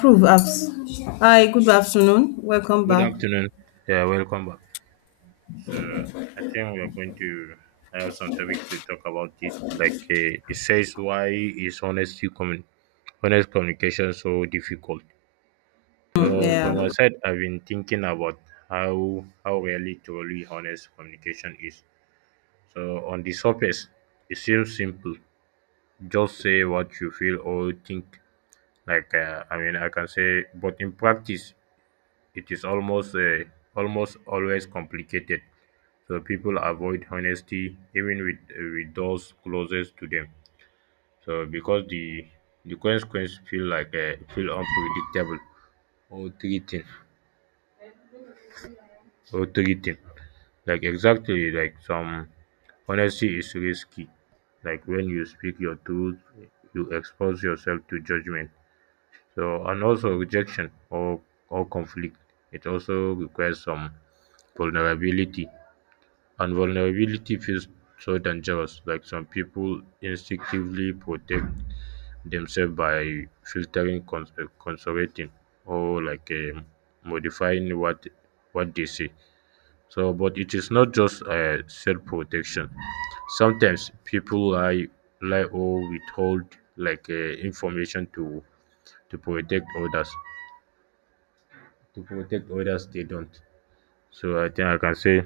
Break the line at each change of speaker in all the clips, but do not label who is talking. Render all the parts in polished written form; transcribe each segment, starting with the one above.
Prove abs. Hi, good afternoon. Welcome
Good
back.
afternoon. Yeah, welcome back. So I think we're going to have some topic to talk about it. It says, why is honest communication so difficult? So from my
Yeah,
side, I've been thinking about how really truly honest communication is. So on the surface, it seems simple. Just say what you feel or think. I mean, I can say, but in practice, it is almost always complicated. So people avoid honesty even with those closest to them. So because the consequence feel feel unpredictable or threatening. Like exactly, like some honesty is risky. Like when you speak your truth, you expose yourself to judgment. So and also rejection or conflict. It also requires some vulnerability. And vulnerability feels so dangerous, like some people instinctively protect themselves by filtering, conservating, or modifying what they say. So, but it is not just self-protection. Sometimes people lie or withhold information to protect others. To protect others, they don't. So I think I can say,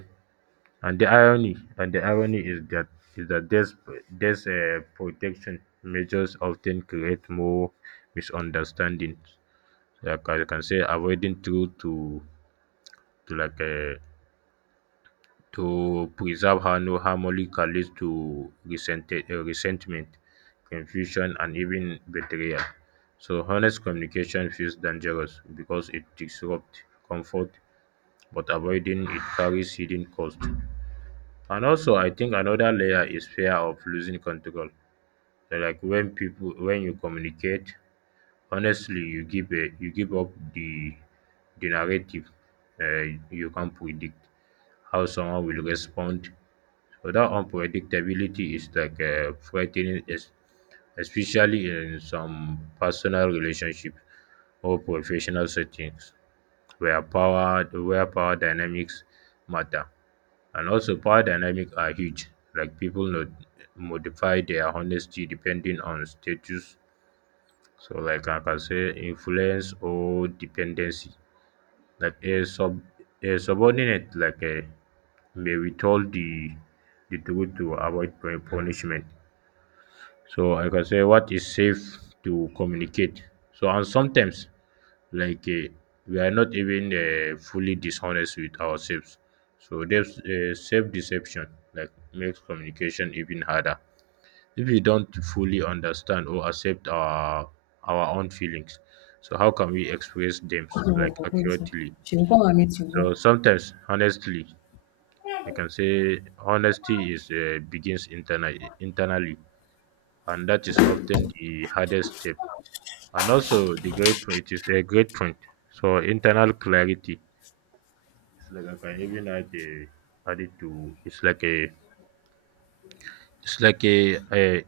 and the irony is that these protection measures often create more misunderstandings. Like I can say, avoiding truth to to like uh, to preserve har- no harmony can lead to resentment, confusion, and even betrayal. So honest communication feels dangerous because it disrupts comfort, but avoiding it carries hidden cost. And also, I think another layer is fear of losing control. So, like when people, when you communicate honestly, you give a, you give up the narrative. You can't predict how someone will respond. So that unpredictability is frightening, especially in some personal relationships or professional settings where power dynamics matter. And also, power dynamics are huge. Like people not modify their honesty depending on status. So, like I can say, influence or dependency. Like a subordinate, like a, may be told the truth to avoid punishment. So I can say what is safe to communicate. So and sometimes like uh, we are not even fully dishonest with ourselves. So there's self deception like makes communication even harder. If we don't fully understand or accept our own feelings, so how can we express them like accurately?
she will come and meet you. Go.
So sometimes, honestly, I can say honesty is begins internally, and that is often the hardest step. And also, the great point, it is a great point. So internal clarity. It's like I can even add it to. It's like a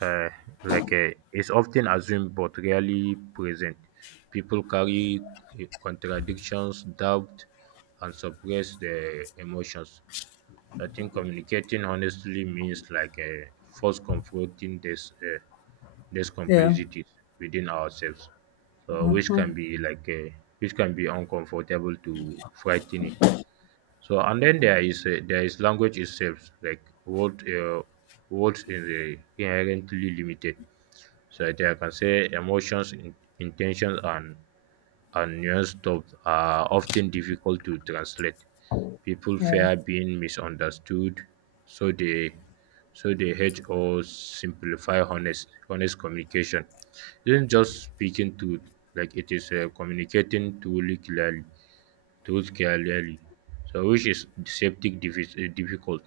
uh, like a it's often assumed but rarely present. People carry contradictions, doubt, and suppress their emotions. I think communicating honestly means like a first confronting this. Less
Yeah,
complexities within ourselves, so which can be which can be uncomfortable to frightening. So and then there is language itself, like words is inherently limited. So that I can say emotions, intentions, and nuanced thoughts are often difficult to translate. People
yeah,
fear being misunderstood, so they hedge or simplify honest communication. It isn't just speaking truth, it is communicating truth clearly. So which is deceptive difficult.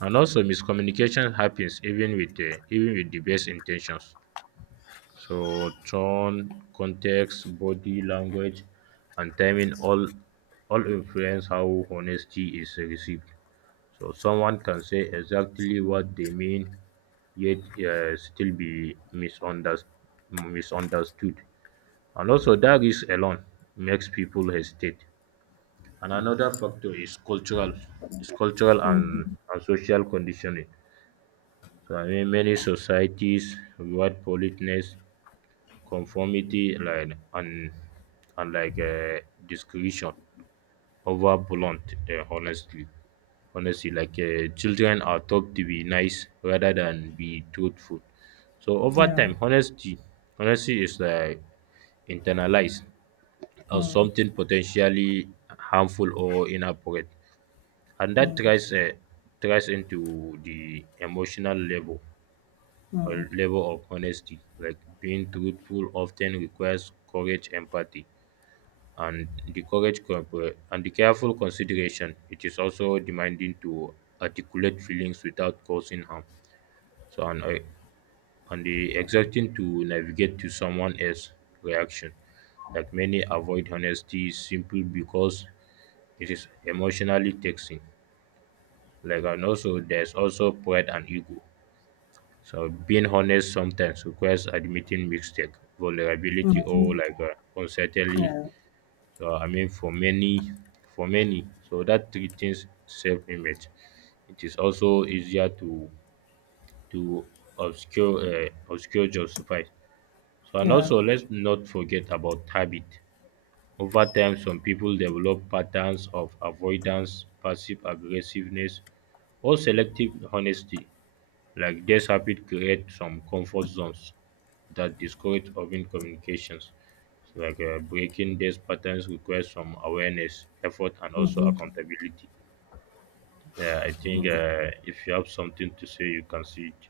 And also miscommunication happens even with the best intentions. So tone, context, body language, and timing all influence how honesty is received. So someone can say exactly what they mean, yet still be misunderstood. And also, that risk alone makes people hesitate. And another factor is cultural and social conditioning. So I mean, many societies reward politeness, conformity, and discretion over blunt uh, honestly honestly. Children are taught to be nice rather than be truthful. So over
yeah.
time, honesty is like internalized as
Mm,
something potentially harmful or inappropriate, and that
mm,
tries into the emotional level or
mm,
level of honesty. Like being truthful often requires courage, empathy, and the careful consideration. It is also demanding to articulate feelings without causing harm. So and the exerting to navigate to someone else's reaction, like many avoid honesty simply because it is emotionally taxing. Like, and also there's also pride and ego. So being honest sometimes requires admitting mistake, vulnerability,
mm,
or uncertainty.
yeah,
I mean for many, so that threatens self-image. It is also easier to obscure, justify. So and
yeah.
also, let's not forget about habit. Over time, some people develop patterns of avoidance, passive aggressiveness, or selective honesty. Like this habit create some comfort zones that discourage open communications. So breaking these patterns requires some awareness, effort, and also accountability. Yeah, I think if you have something to say, you can see it.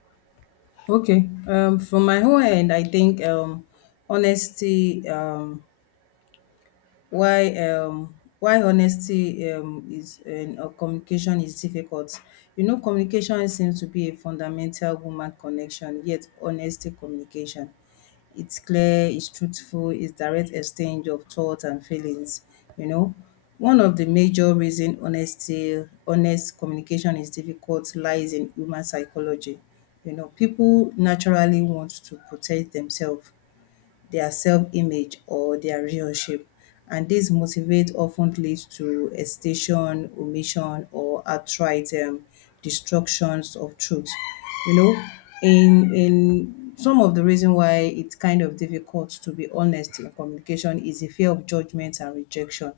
Okay. From my own end, I think honesty. Why why honesty is or communication is difficult, you know, communication seems to be a fundamental human connection, yet honesty communication. It's clear, it's truthful, it's direct exchange of thoughts and feelings, you know. One of the major reason honest communication is difficult lies in human psychology. You know, people naturally want to protect themselves, their self-image or their relationship, and this motivate often leads to hesitation, omission, or outright destructions of truth. You know, in some of the reason why it's kind of difficult to be honest in communication is the fear of judgment and rejection.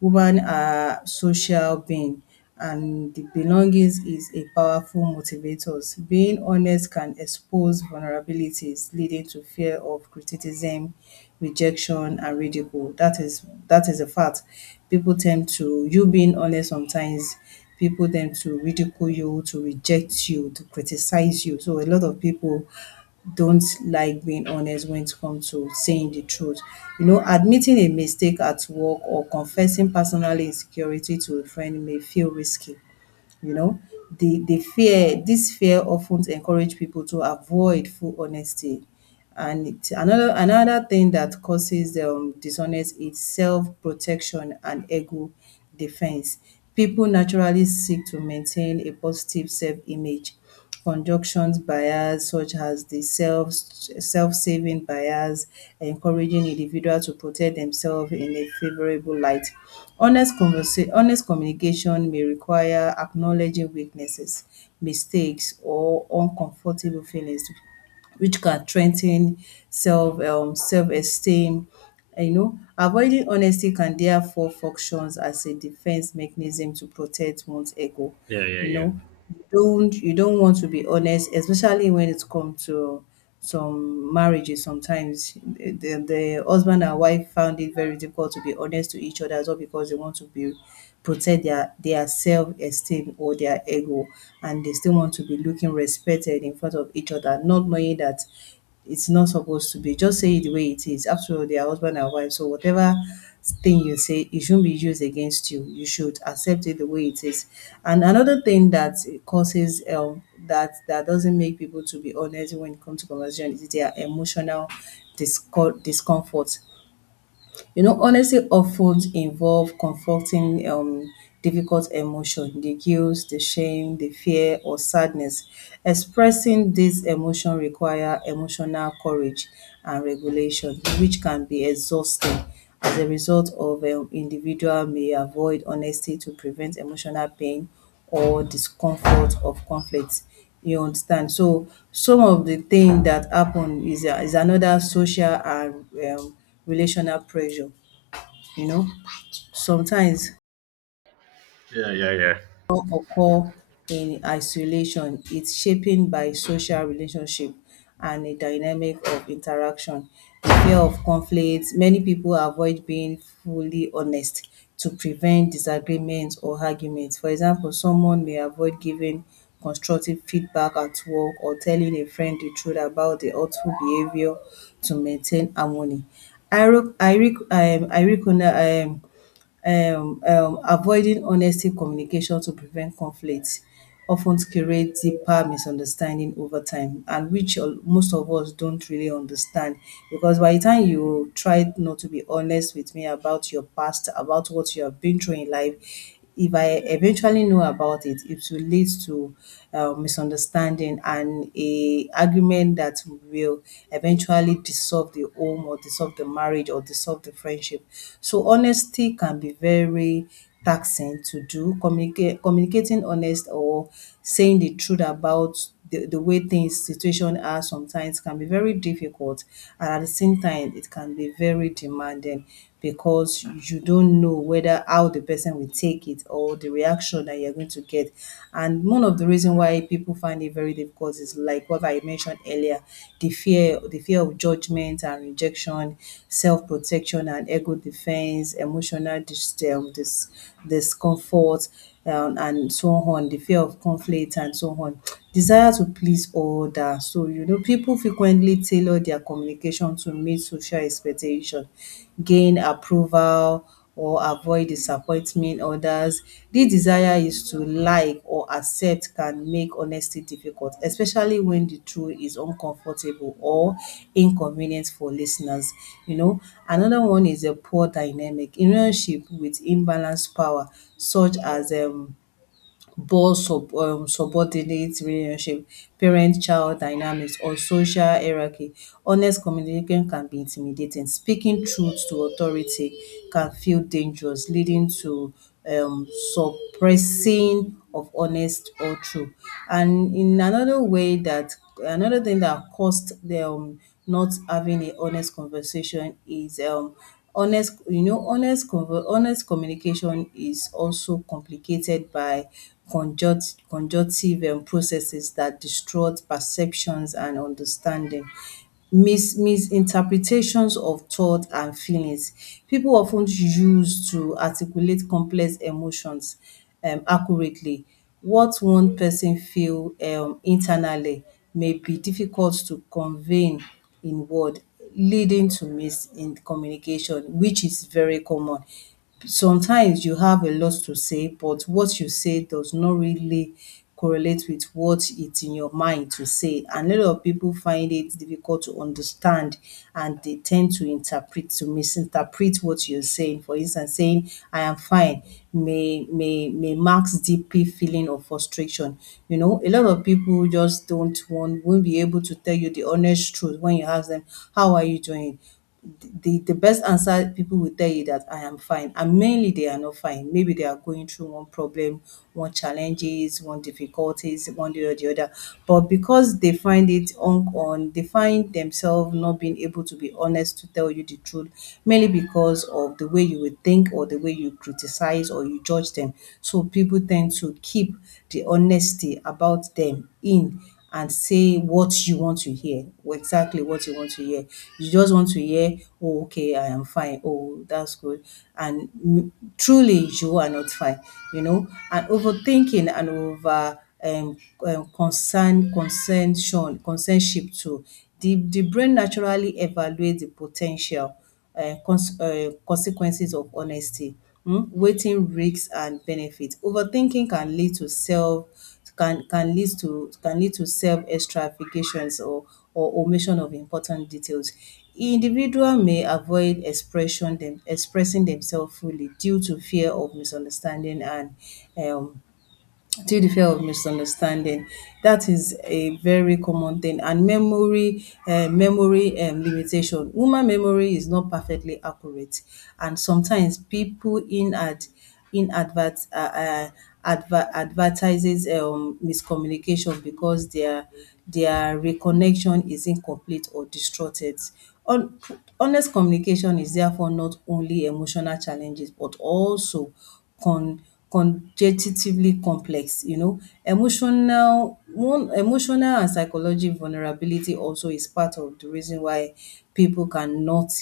Women are social being and the belongings is a powerful motivators. Being honest can expose vulnerabilities leading to fear of criticism, rejection and ridicule. That is a fact. People tend to you being honest sometimes, people tend to ridicule you, to reject you, to criticize you. So a lot of people don't like being honest when it comes to saying the truth. You know, admitting a mistake at work or confessing personal insecurity to a friend may feel risky. You know, the fear this fear often encourage people to avoid full honesty. And it, another thing that causes dishonest is self protection and ego defense. People naturally seek to maintain a positive self image, conjunction bias such as the self-saving bias, encouraging individuals to protect themselves in a favorable light. Honest communication may require acknowledging weaknesses, mistakes or uncomfortable feelings which can strengthen self-esteem. You know, avoiding honesty can therefore functions as a defense mechanism to protect one's ego.
Yeah, yeah,
You
yeah,
know, you don't want to be honest, especially when it comes to some marriages. Sometimes the husband and wife found it very difficult to be honest to each other as well because they want to be protect their self-esteem or their ego, and they still want to be looking respected in front of each other not knowing that it's not supposed to be. Just say it the way it is. After all, they are husband and wife. So whatever thing you say, it shouldn't be used against you. You should accept it the way it is. And another thing that causes that that doesn't make people to be honest when it comes to conversation is their emotional discomfort. You know, honesty often involve confronting difficult emotion, the guilt, the shame, the fear, or sadness. Expressing this emotion require emotional courage and regulation, which can be exhausting. As a result of individual may avoid honesty to prevent emotional pain or discomfort of conflict. You understand? So some of the thing that happen is a, is another social and um, relational pressure. You know, sometimes
yeah, yeah, yeah,
occur in isolation. It's shaping by social relationship and a dynamic of interaction. The fear of conflict, many people avoid being fully honest to prevent disagreements or arguments. For example, someone may avoid giving constructive feedback at work or telling a friend the truth about the hurtful behavior to maintain harmony. I rec- I Iro- ironical- um Avoiding honesty communication to prevent conflict often creates deeper misunderstanding over time, and which most of us don't really understand. Because by the time you try not to be honest with me about your past, about what you have been through in life, if I eventually know about it, it will lead to misunderstanding and a argument that will eventually dissolve the home or dissolve the marriage or dissolve the friendship. So honesty can be very taxing to do. Communicate Communicating honest or saying the truth about the way things situation are sometimes can be very difficult, and at the same time it can be very demanding because you don't know whether how the person will take it or the reaction that you're going to get. And one of the reason why people find it very difficult is like what I mentioned earlier, the fear of judgment and rejection, self-protection and ego defense, emotional discomfort, and so on the fear of conflict and so on, desire to please others. So, you know, people frequently tailor their communication to meet social expectation, gain approval, or avoid disappointment. Others. This desire is to like or accept can make honesty difficult, especially when the truth is uncomfortable or inconvenient for listeners. You know, another one is a poor dynamic in relationship with imbalanced power, such as boss subordinate relationship, parent child dynamics or social hierarchy. Honest communication can be intimidating. Speaking truth to authority can feel dangerous, leading to um suppressing of honest or true. And in another way that, another thing that caused them not having a honest conversation is honest, you know, honest communication is also complicated by conjunctive processes that distort perceptions and understanding. Misinterpretations of thought and feelings. People often use to articulate complex emotions accurately. What one person feel internally may be difficult to convey in word, leading to miscommunication, which is very common. Sometimes you have a lot to say, but what you say does not really correlate with what it's in your mind to say. And a lot of people find it difficult to understand, and they tend to interpret, to misinterpret what you're saying. For instance, saying, "I am fine" may mask deep feeling of frustration. You know, a lot of people just don't want won't be able to tell you the honest truth when you ask them, "How are you doing?" The best answer people will tell you that I am fine, and mainly they are not fine. Maybe they are going through one problem, one challenges, one difficulties, one day or the other. But because they find it they find themselves not being able to be honest to tell you the truth, mainly because of the way you would think or the way you criticize or you judge them. So people tend to keep the honesty about them in and say what you want to hear, or exactly what you want to hear. You just want to hear, "Oh, okay, I am fine. Oh, that's good." And truly, you are not fine, you know. And overthinking and over concern, concernship too. The brain naturally evaluates the potential consequences of honesty wetin risks and benefits. Overthinking can lead to self, can lead to self extravagations or omission of important details. Individual may avoid expression them expressing themselves fully due to fear of misunderstanding and um due to fear of misunderstanding. That is a very common thing. And memory limitation. Woman memory is not perfectly accurate, and sometimes people in ad, in advert uh, uh, advertises miscommunication because their reconnection is incomplete or distorted. Hon- Honest communication is therefore not only emotional challenges but also con conjectively complex, you know. Emotional and psychological vulnerability also is part of the reason why people cannot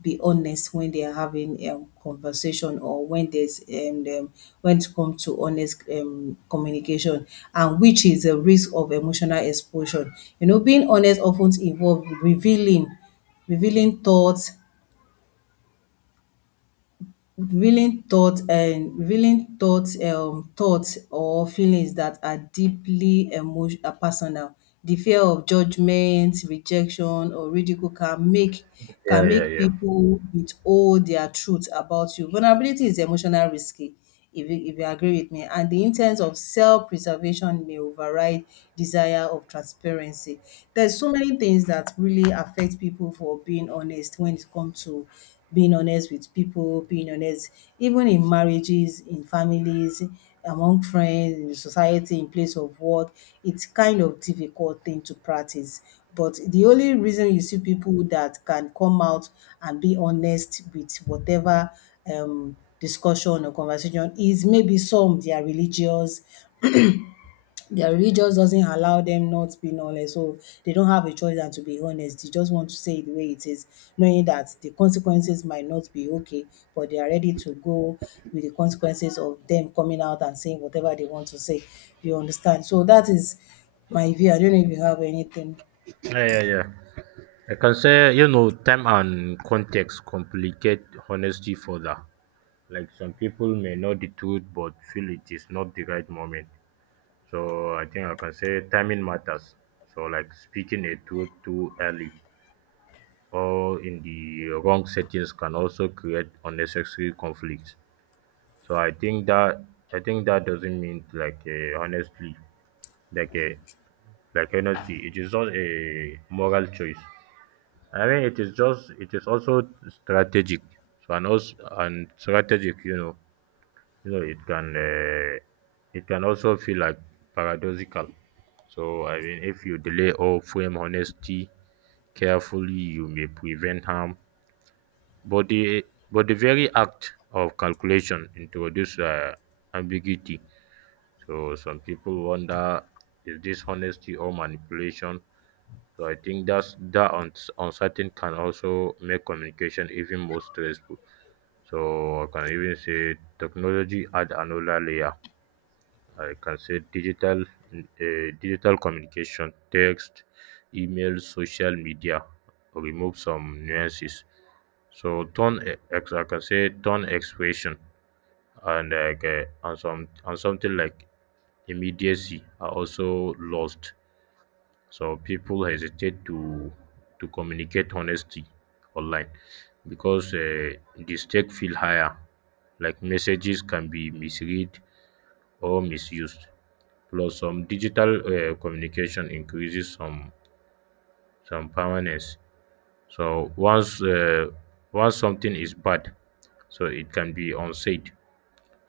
be honest when they are having conversation or when there's when it comes to honest communication, and which is a risk of emotional exposure. You know, being honest often involves revealing, revealing thoughts revealing thoughts and revealing thoughts, thoughts or feelings that are deeply personal. The fear of judgment, rejection, or ridicule can make,
yeah,
can make
yeah,
people withhold their truth about you. Vulnerability is emotional risky, if you agree with me. And the intent of self-preservation may override desire of transparency. There's so many things that really affect people for being honest when it comes to being honest with people, being honest even in marriages, in families, among friends, in society, in place of work. It's kind of difficult thing to practice. But the only reason you see people that can come out and be honest with whatever discussion or conversation is maybe some they are religious, their religious doesn't allow them not being honest, so they don't have a choice than to be honest. They just want to say it the way it is, knowing that the consequences might not be okay, but they are ready to go with the consequences of them coming out and saying whatever they want to say, you understand. So that is my view, I don't know if you have anything.
yeah, yeah, yeah, yeah. I can say, you know, time and context complicate honesty further. Like some people may know the truth but feel it is not the right moment. So I think I can say timing matters. So like speaking a truth too early or in the wrong settings can also create unnecessary conflicts. So I think that, I think that doesn't mean honestly, like a like honesty. It is just a moral choice. I mean, it is just, it is also strategic. So and also and strategic, you know. You know, it can also feel like paradoxical. So I mean, if you delay or frame honesty carefully, you may prevent harm. But the but the very act of calculation introduces ambiguity. So some people wonder, is this honesty or manipulation? So I think that's uncertain can also make communication even more stressful. So I can even say technology add another layer. I can say uh, digital communication, text, email, social media remove some nuances. So tone e, ex I can say tone, expression, and something like immediacy are also lost. So people hesitate to communicate honesty online, because the stakes feel higher. Like messages can be misread or misused. Plus, some digital communication increases some permanence. So once something is bad, so it can be unsaid.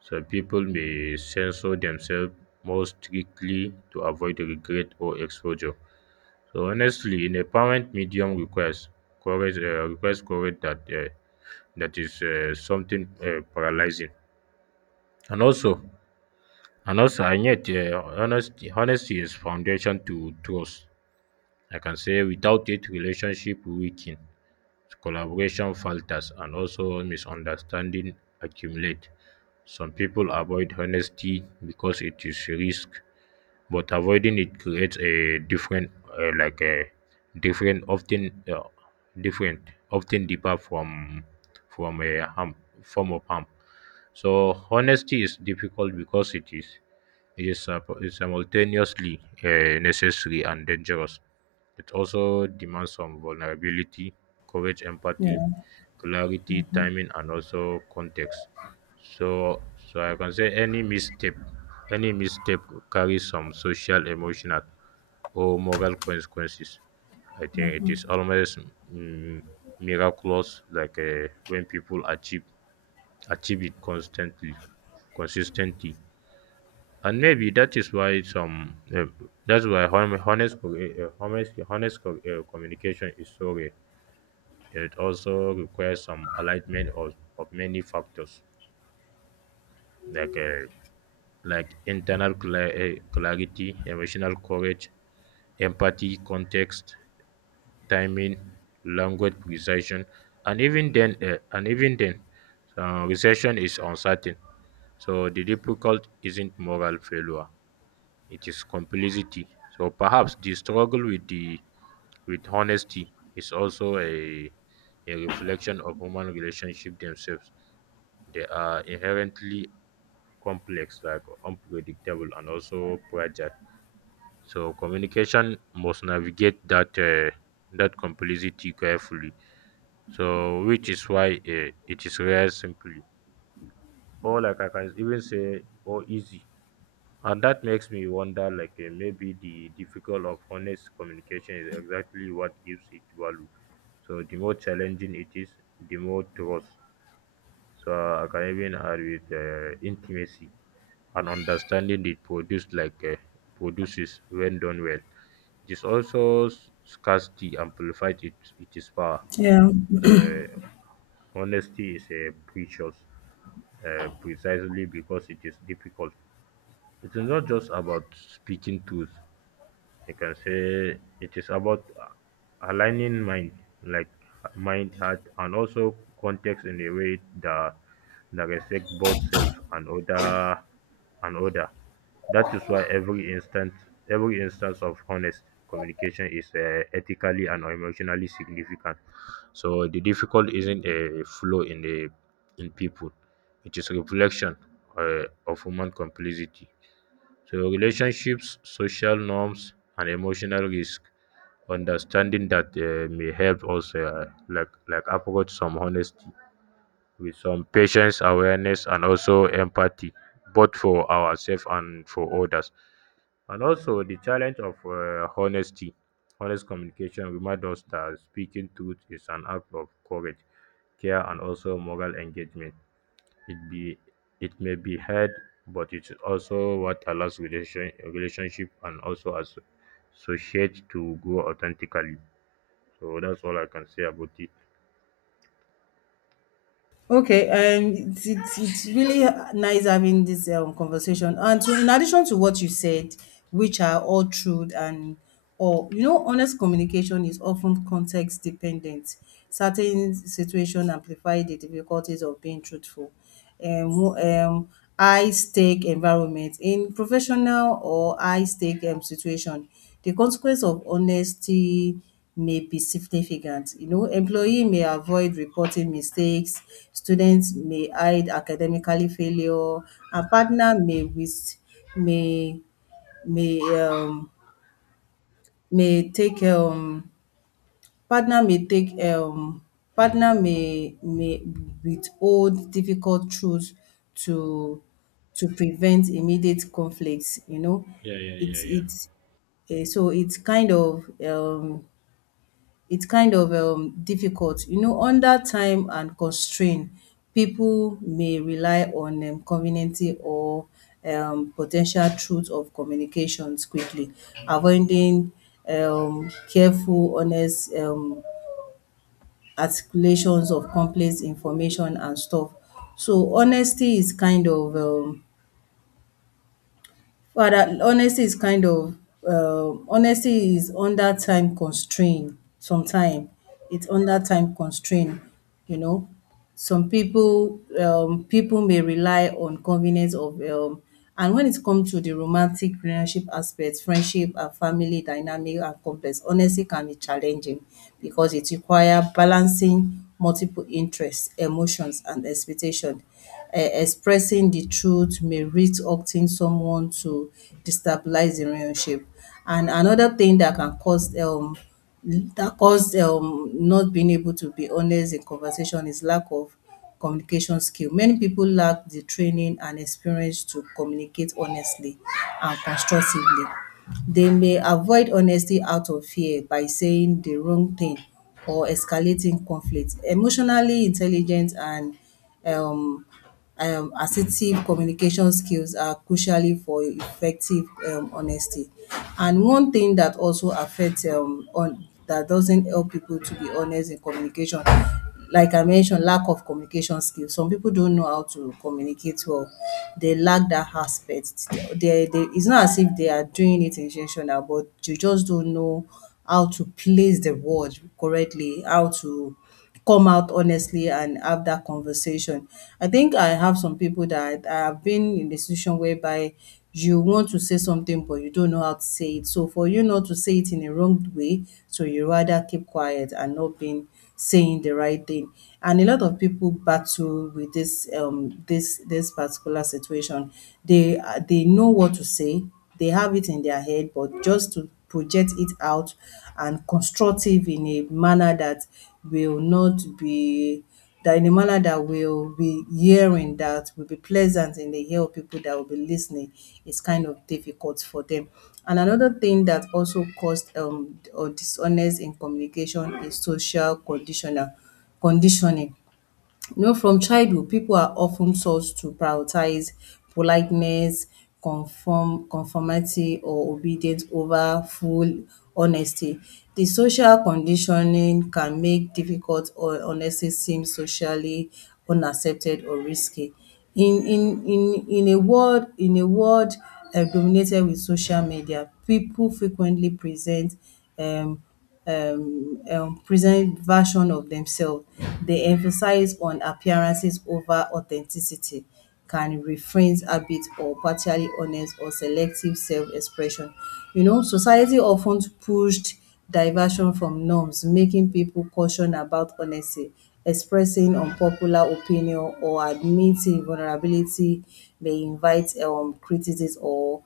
So people may censor themselves more strictly to avoid regret or exposure. So honestly, in a permanent medium request courage that that is something paralyzing. And also, and yet, honesty is foundation to trust. I can say without it, relationship weaken, collaboration falters, and also misunderstanding accumulate. Some people avoid honesty because it is risk, but avoiding it creates a different, like a different, different, often deeper, from a form of harm. So honesty is difficult because is simultaneously necessary and dangerous. It also demands some vulnerability, courage,
Yeah,
empathy, clarity, timing, and also context. So, so I can say any misstep carries some social, emotional, or moral consequences. I think it is almost mm, miraculous, when people achieve it constantly, consistently. And maybe that is why some that's why hon- honest co- honest honest co- communication is so rare. It also requires some alignment of many factors, like uh, like internal clarity, emotional courage, empathy, context, timing, language precision, and even then, recession is uncertain. So the difficult isn't moral failure, it is complicity. So perhaps the struggle with the with honesty is also a reflection of human relationship themselves. They are inherently complex, like unpredictable and also fragile. So communication must navigate that complicity carefully. So which is why it is rare simply. Or like I can even say, or easy. And that makes me wonder like maybe the difficult of honest communication is exactly what gives it value. So the more challenging it is, the more trust. So I can even add with intimacy and understanding it produced like produces when done well. This also scarcity amplified it, it is power.
yeah.
Honesty is a precious precisely because it is difficult. It is not just about speaking truth, you can say it is about aligning mind, like mind, heart, and also context in a way that respect both self and other. That is why every instance of honest communication is ethically and emotionally significant. So the difficult isn't a flaw in the, in people, it is reflection of human complexity. So, relationships, social norms, and emotional risk, understanding that may help us like approach some honesty with some patience, awareness, and also empathy, both for ourselves and for others. And also the challenge of honest communication remind us that speaking truth is an act of courage, care, and also moral engagement. it be it may be hard, but it's also what allows relationship and also as associate to grow authentically. So that's all I can say about it.
Okay, it's really nice having this conversation. And so, in addition to what you said, which are all true and or you know, honest communication is often context dependent. Certain situations amplify the difficulties of being truthful. um, who, um, High-stake environment. In professional or high-stake situation, the consequence of honesty may be significant. You know, employee may avoid reporting mistakes, students may hide academically failure, and partner may with may may um may take Partner may take partner may withhold difficult truths to to prevent immediate conflicts.
Yeah, yeah, yeah, yeah.
It's eh, so it's kind of difficult. You know, under time and constraint, people may rely on conveniency or potential ten truth of communications quickly, avoiding careful, honest articulations of complex information and stuff. So honesty is kind of Rather, honesty is under time constraint sometime. It's under time constraint, you know. Some people may rely on convenience of and when it comes to the romantic relationship aspects, friendship and family dynamic are complex. Honesty can be challenging because it requires balancing multiple interests, emotions and expectation. Expressing the truth may risk hurting someone to destabilize the relationship. And another thing that can cause not being able to be honest in conversation is lack of communication skill. Many people lack the training and experience to communicate honestly and constructively. They may avoid honesty out of fear by saying the wrong thing or escalating conflict. Emotionally intelligent and um, assertive communication skills are crucially for effective honesty. And one thing that also affects on that doesn't help people to be honest in communication, like I mentioned, lack of communication skills. Some people don't know how to communicate well. They lack that aspect. It's not as if they are doing it intentional, but you just don't know how to place the word correctly, how to come out honestly and have that conversation. I think I have some people that I have been in the situation whereby you want to say something but you don't know how to say it. So for you not to say it in a wrong way, so you rather keep quiet and not being saying the right thing. And a lot of people battle with this this particular situation. They know what to say, they have it in their head, but just to project it out and constructive in a manner that will not be that in a manner that will be hearing that will be pleasant in the ear of people that will be listening, is kind of difficult for them. And another thing that also caused or dishonest in communication is social conditional conditioning. You know, from childhood, people are often taught to prioritize politeness, conformity, or obedience over full honesty. The social conditioning can make difficult or honesty seem socially unaccepted or risky. In a world dominated with social media, people frequently present um present version of themselves. They emphasize on appearances over authenticity, can refrain a bit or partially honest or selective self-expression. You know, society often pushed diversion from norms, making people caution about honesty. Expressing unpopular opinion or admitting vulnerability may invite criticism or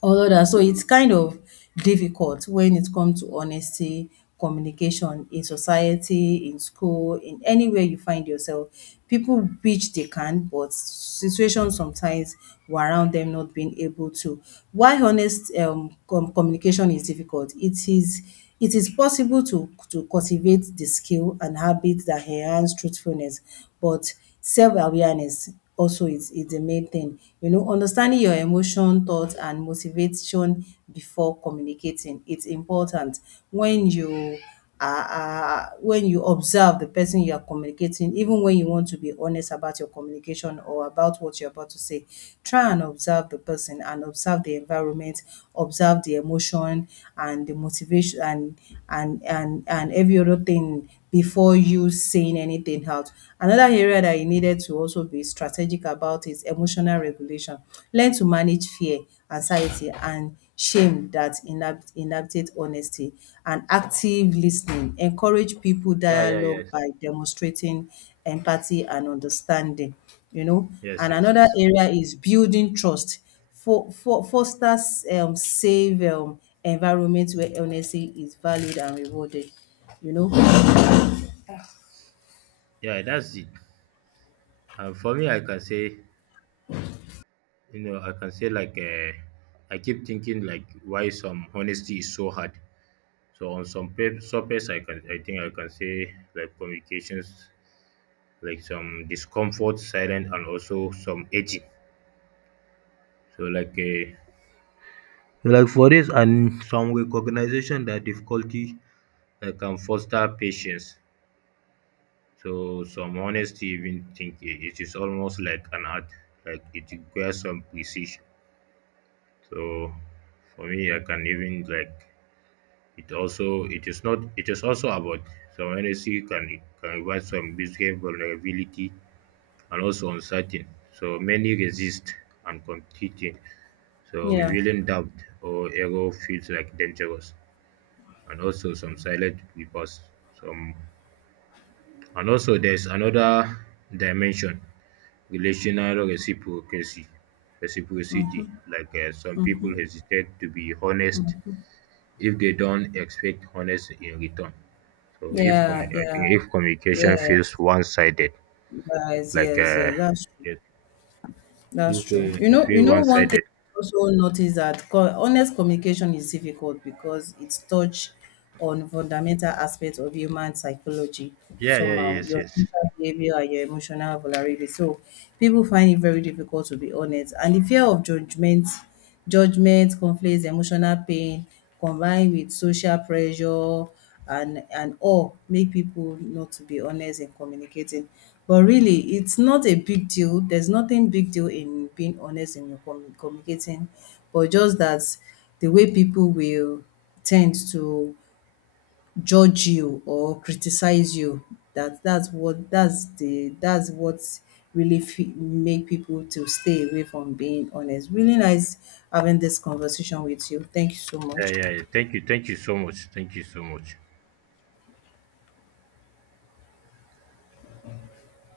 all of that. So it's kind of difficult when it comes to honesty, communication in society, in school, in anywhere you find yourself. People which they can, but situations sometimes were around them not being able to. Why honest communication is difficult? It is possible to cultivate the skill and habit that enhance truthfulness, but self-awareness also is the main thing. You know, understanding your emotion, thoughts, and motivation before communicating. It's important when you are when you observe the person you are communicating, even when you want to be honest about your communication or about what you're about to say, try and observe the person and observe the environment, observe the emotion and the motivation and every other thing before you saying anything out. Another area that you needed to also be strategic about is emotional regulation. Learn to manage fear, anxiety, and shame that inhabitate honesty, and active listening. Encourage people dialogue
Yes,
by demonstrating empathy and understanding, you know.
yes,
And
yes,
another
yes.
area is building trust. Fosters safe environment where honesty is valued and rewarded, you know.
Yeah, that's it. And for me, I can say, you know, I can say I keep thinking like why some honesty is so hard. So on some surface, I can, I think I can say like communications, like some discomfort, silent, and also some edging. So for this and some recognition that difficulty can foster patience. So some honesty even think it is almost like an art, like it requires some precision. So for me, I can even like it also, it is not, it is also about some honesty can invite some business vulnerability and also uncertain. So many resist and competing. So
Yeah,
revealing doubt or error feels like dangerous, and also some silent reports, some. And also there's another dimension, relational reciprocity. Some people hesitate to be honest if they don't expect honest in return. So if
yeah,
I
yeah,
think if communication
yes,
feels one-sided,
yes,
like
yes,
uh
yes. That's true.
yes,
That's
if
true.
it
You
feels
know, one thing
one-sided.
I also notice that honest communication is difficult because it's touch on fundamental aspects of human psychology
Yeah, yeah,
somehow,
yes,
your
yes.
social behavior and your emotional vulnerability. So people find it very difficult to be honest. And the fear of judgment, conflicts, emotional pain, combined with social pressure and awe make people know to be honest in communicating. But really, it's not a big deal. There's nothing big deal in being honest in your communicating, but just that the way people will tend to judge you or criticize you that that's what that's the that's what really fe make people to stay away from being honest. Really nice having this conversation with you, thank you so
Yeah,
much.
yeah, yeah. Thank you, thank you so much, thank you so much.